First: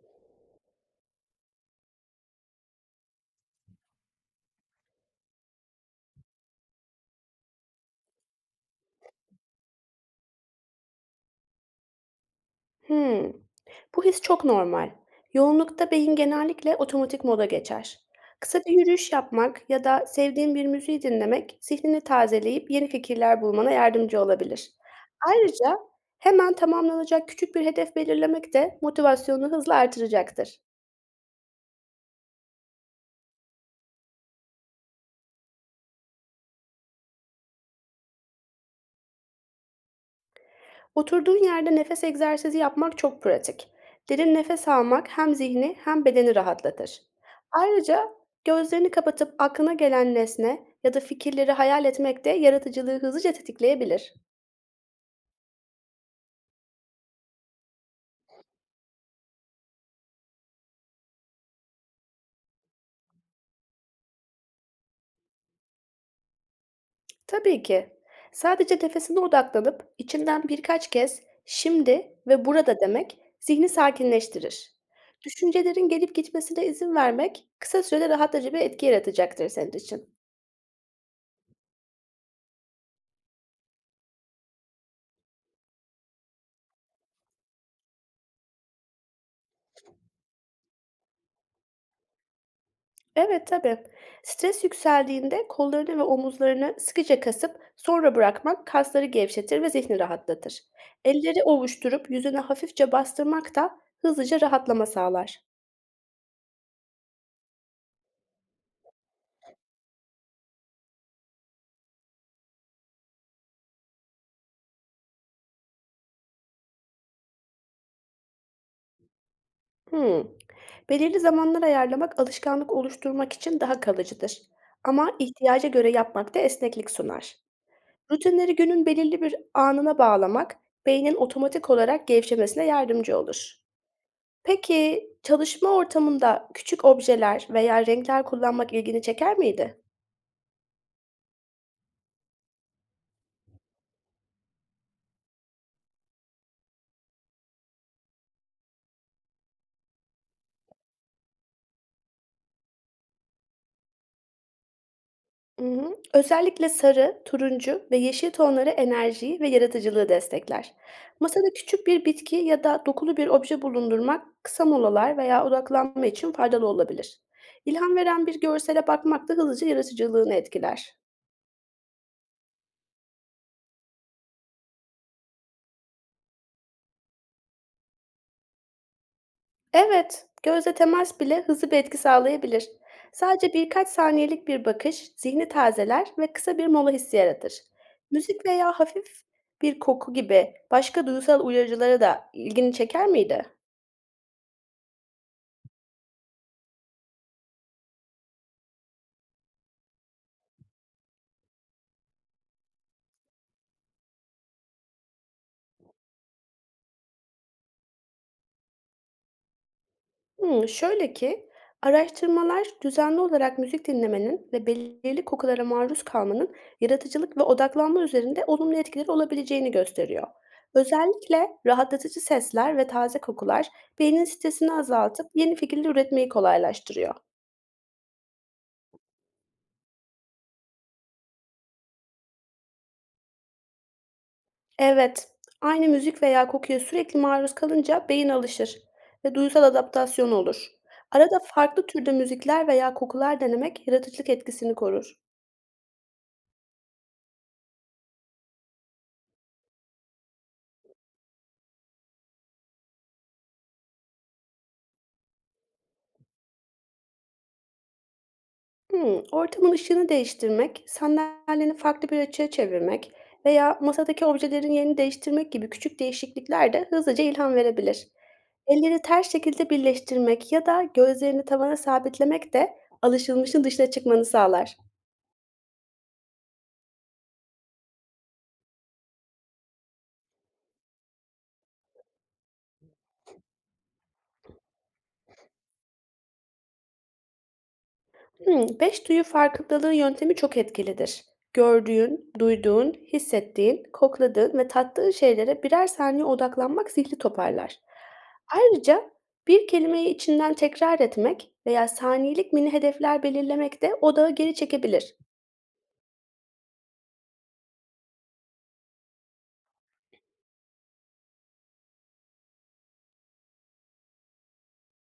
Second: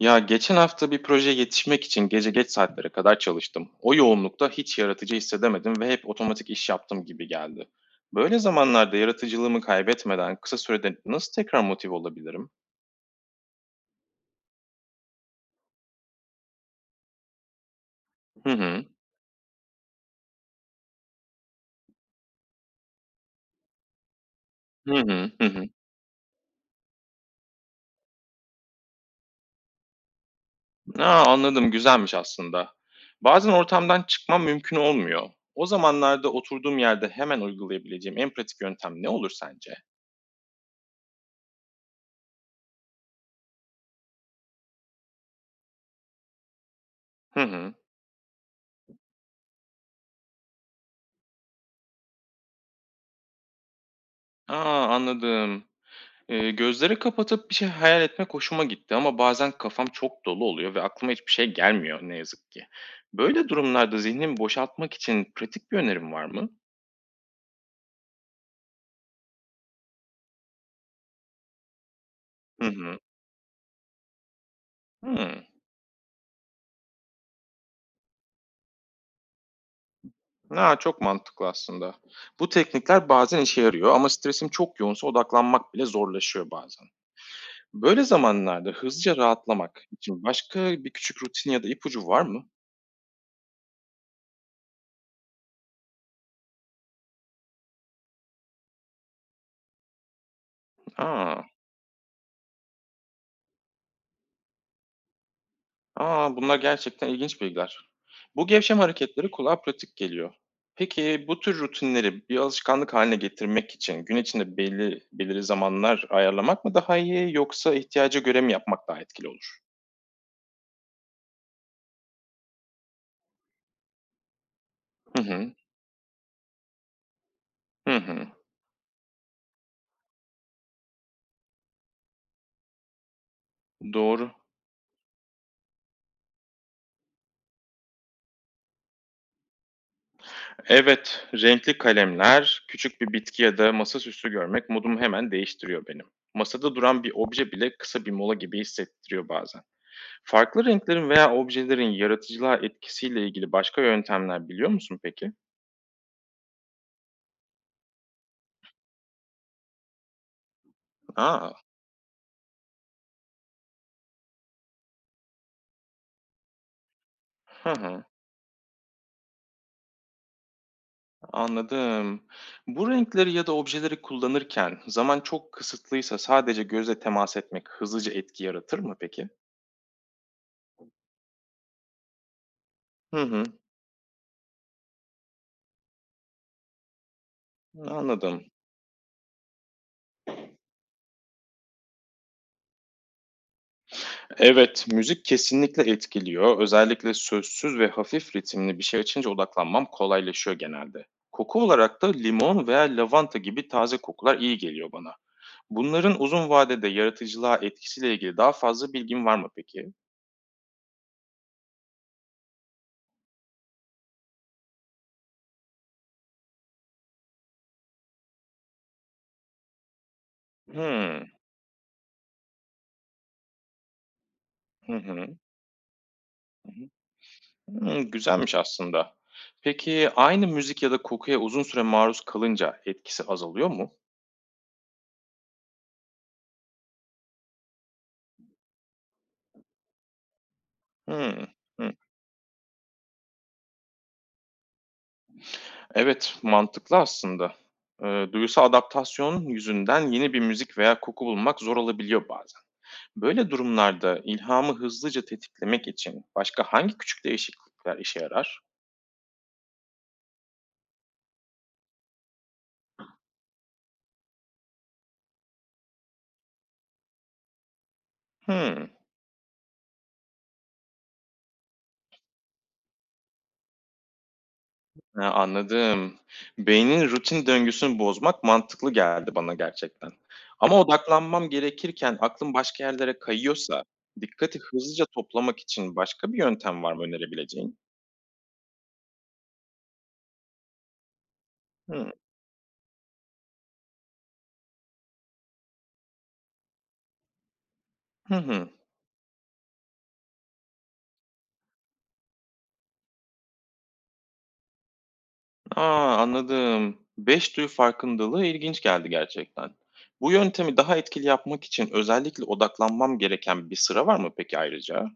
Ya geçen hafta bir projeye yetişmek için gece geç saatlere kadar çalıştım. O yoğunlukta hiç yaratıcı hissedemedim ve hep otomatik iş yaptım gibi geldi. Böyle zamanlarda yaratıcılığımı kaybetmeden kısa sürede nasıl tekrar motive olabilirim? Hmm. Bu his çok normal. Yoğunlukta beyin genellikle otomatik moda geçer. Hı Kısa bir hı, yürüyüş yapmak ya da sevdiğin bir müziği dinlemek zihnini tazeleyip yeni fikirler bulmana yardımcı olabilir. hı hı, hı hı. Ayrıca hemen tamamlanacak küçük bir hedef belirlemek de motivasyonunu hızla artıracaktır. Aa, anladım, güzelmiş aslında. Bazen ortamdan çıkmam mümkün olmuyor. O zamanlarda oturduğum yerde hemen uygulayabileceğim en pratik yöntem ne olur sence? Oturduğun yerde nefes egzersizi yapmak çok pratik. Derin nefes almak hem zihni hem bedeni rahatlatır. Hı hı. Ayrıca gözlerini kapatıp aklına gelen nesne ya da fikirleri hayal etmek de yaratıcılığı hızlıca tetikleyebilir. Aa, anladım. Gözleri kapatıp bir şey hayal etmek hoşuma gitti ama bazen kafam çok dolu oluyor ve aklıma hiçbir şey gelmiyor ne yazık ki. Böyle durumlarda zihnimi boşaltmak için pratik bir önerim var mı? Tabii ki. Sadece nefesine odaklanıp içinden birkaç kez şimdi ve Hı burada hı. demek zihni sakinleştirir. Hımm. Düşüncelerin gelip gitmesine izin vermek kısa sürede rahatlatıcı bir etki yaratacaktır senin için. Ha, çok mantıklı aslında. Bu teknikler bazen işe yarıyor ama stresim çok yoğunsa odaklanmak bile zorlaşıyor bazen. Böyle zamanlarda hızlıca rahatlamak için başka bir küçük rutin ya da ipucu var mı? Evet, tabii. Stres yükseldiğinde kollarını ve omuzlarını sıkıca kasıp sonra bırakmak kasları gevşetir ve zihni rahatlatır. Elleri Aa. ovuşturup yüzüne hafifçe bastırmak da hızlıca rahatlama sağlar. A! Bunlar gerçekten ilginç bilgiler. Bu gevşem hareketleri kulağa pratik geliyor. Peki bu tür rutinleri bir alışkanlık haline getirmek için gün içinde belli belirli zamanlar ayarlamak mı daha iyi yoksa ihtiyaca göre mi yapmak daha etkili olur? Hmm. Belirli zamanlar ayarlamak alışkanlık oluşturmak için daha kalıcıdır. Ama Hı hı. ihtiyaca göre yapmak da esneklik sunar. Hı hı. Rutinleri günün belirli bir anına bağlamak beynin otomatik olarak gevşemesine yardımcı olur. Doğru. Peki, çalışma ortamında küçük objeler veya renkler kullanmak ilgini çeker miydi? Evet, renkli kalemler, küçük bir bitki ya da masaüstü görmek modumu hemen değiştiriyor benim. Masada duran bir obje bile kısa bir mola gibi hissettiriyor bazen. Farklı renklerin veya objelerin yaratıcılığa etkisiyle ilgili başka yöntemler biliyor musun peki? Hı hı. Özellikle sarı, turuncu ve yeşil tonları enerjiyi ve yaratıcılığı destekler. Masada Aa, küçük bir bitki ya da dokulu bir obje bulundurmak kısa molalar veya odaklanma için faydalı olabilir. hı İlham hı, veren bir görsele bakmak da hızlıca yaratıcılığını etkiler. anladım. Bu renkleri ya da objeleri kullanırken zaman çok kısıtlıysa sadece gözle temas etmek hızlıca etki yaratır mı peki? Evet, gözle temas bile hızlı bir etki sağlayabilir. Hı hı, Sadece birkaç saniyelik bir bakış zihni tazeler ve kısa bir mola hissi yaratır. anladım. Müzik veya hafif bir koku gibi başka duysal uyarıcılara da ilgini çeker miydi? Evet, müzik kesinlikle etkiliyor. Özellikle sözsüz ve hafif ritimli bir şey açınca odaklanmam kolaylaşıyor genelde. Koku olarak da limon veya lavanta gibi taze kokular iyi geliyor bana. Bunların uzun vadede yaratıcılığa etkisiyle ilgili daha fazla bilgin var mı peki? Şöyle ki, araştırmalar düzenli olarak müzik dinlemenin ve belirli kokulara maruz kalmanın yaratıcılık ve odaklanma üzerinde olumlu etkileri olabileceğini gösteriyor. Hımm. Özellikle rahatlatıcı sesler ve taze kokular beynin stresini Hı azaltıp hı. yeni fikirler üretmeyi Hı hı. kolaylaştırıyor. Hımm, güzelmiş aslında. Peki aynı müzik ya da kokuya uzun süre maruz kalınca etkisi azalıyor mu? Evet, aynı müzik veya kokuya sürekli maruz kalınca beyin alışır ve duysal adaptasyon olur. Arada Hımm. farklı Hı. türde müzikler veya kokular denemek yaratıcılık etkisini korur. Evet, mantıklı aslında. Duyusal adaptasyon yüzünden yeni bir müzik veya koku bulmak zor olabiliyor bazen. Böyle durumlarda ilhamı hızlıca tetiklemek için başka hangi küçük değişiklikler işe yarar? Ortamın ışığını değiştirmek, sandalyeni farklı bir açıya çevirmek veya masadaki objelerin yerini değiştirmek gibi küçük değişiklikler de hızlıca ilham verebilir. Hımm. Elleri ters şekilde birleştirmek ya da gözlerini tavana sabitlemek de alışılmışın dışına çıkmanı sağlar. Ha, anladım. Beynin rutin döngüsünü bozmak mantıklı geldi bana gerçekten. Ama odaklanmam gerekirken aklım başka yerlere kayıyorsa dikkati hızlıca toplamak için başka bir yöntem var mı önerebileceğin? 5 duyu farkındalığı yöntemi çok etkilidir. Hıı. Gördüğün, duyduğun, hissettiğin, kokladığın ve tattığın şeylere birer saniye odaklanmak zihni toparlar. Hı hı. Ayrıca bir kelimeyi içinden tekrar etmek veya saniyelik mini hedefler belirlemek de odağı geri çekebilir. A, anladım. Beş duyu farkındalığı ilginç geldi gerçekten. Bu yöntemi daha etkili yapmak için özellikle odaklanmam gereken bir sıra var mı peki ayrıca?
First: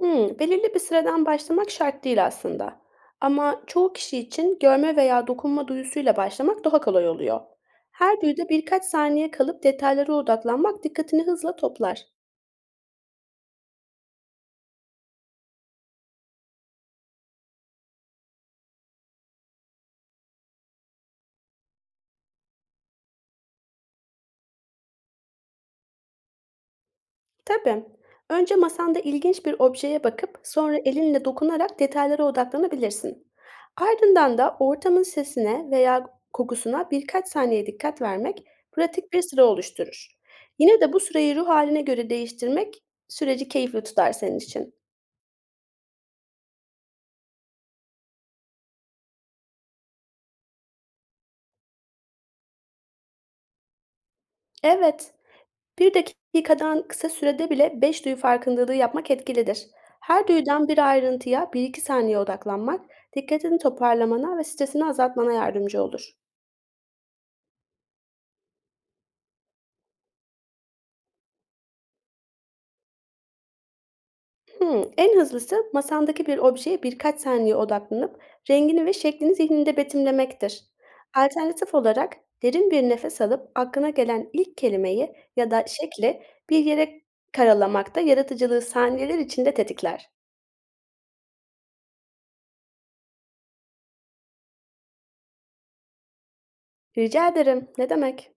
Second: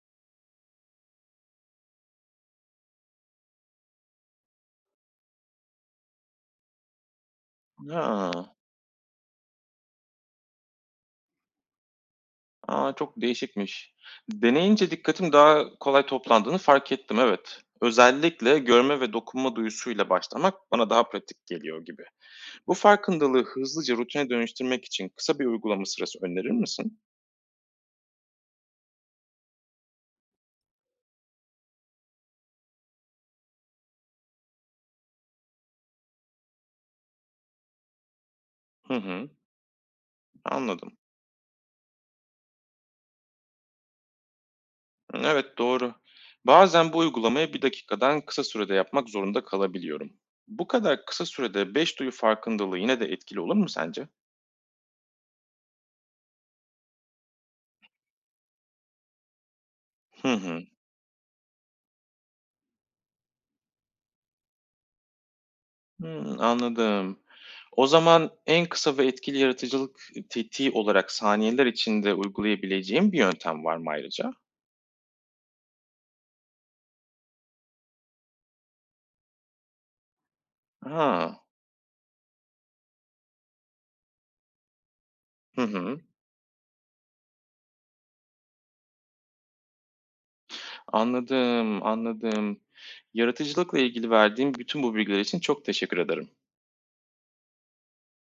Belirli bir sıradan başlamak şart değil aslında. Ama çoğu kişi için görme veya dokunma duyusuyla başlamak daha kolay oluyor. Ha. Her duyuda birkaç saniye kalıp detaylara odaklanmak dikkatini hızla toplar. A, çok değişikmiş. Deneyince dikkatim daha kolay toplandığını fark ettim, evet. Özellikle görme ve dokunma duyusuyla başlamak bana daha pratik geliyor gibi. Bu farkındalığı hızlıca rutine dönüştürmek için kısa bir uygulama sırası önerir misin? Tabii. Önce masanda ilginç bir objeye bakıp sonra elinle dokunarak detaylara odaklanabilirsin. Ardından da ortamın sesine veya kokusuna birkaç saniye dikkat vermek Hı pratik bir hı, sıra oluşturur. Yine de anladım. bu süreyi ruh haline göre değiştirmek süreci keyifli tutar senin için. Evet, doğru. Bazen bu uygulamayı bir dakikadan kısa sürede yapmak zorunda kalabiliyorum. Bu kadar kısa sürede 5 duyu farkındalığı yine de etkili olur mu sence? Evet, bir dakikadan kısa sürede bile beş duyu farkındalığı yapmak etkilidir. Her Hı hı. duyudan bir ayrıntıya bir iki saniye odaklanmak dikkatini toparlamana ve stresini azaltmana yardımcı olur. Hımm, anladım. O zaman en kısa ve etkili yaratıcılık tetiği olarak saniyeler içinde uygulayabileceğim bir yöntem var mı ayrıca? Hımm. En hızlısı masandaki bir objeye birkaç saniye odaklanıp rengini ve şeklini zihninde betimlemektir. Ha. Alternatif olarak derin bir nefes alıp aklına gelen ilk kelimeyi ya Hı da hı. şekli bir yere karalamak da yaratıcılığı saniyeler içinde tetikler. Anladım, anladım. Yaratıcılıkla ilgili verdiğim bütün bu bilgiler için çok teşekkür ederim. Rica ederim, ne demek.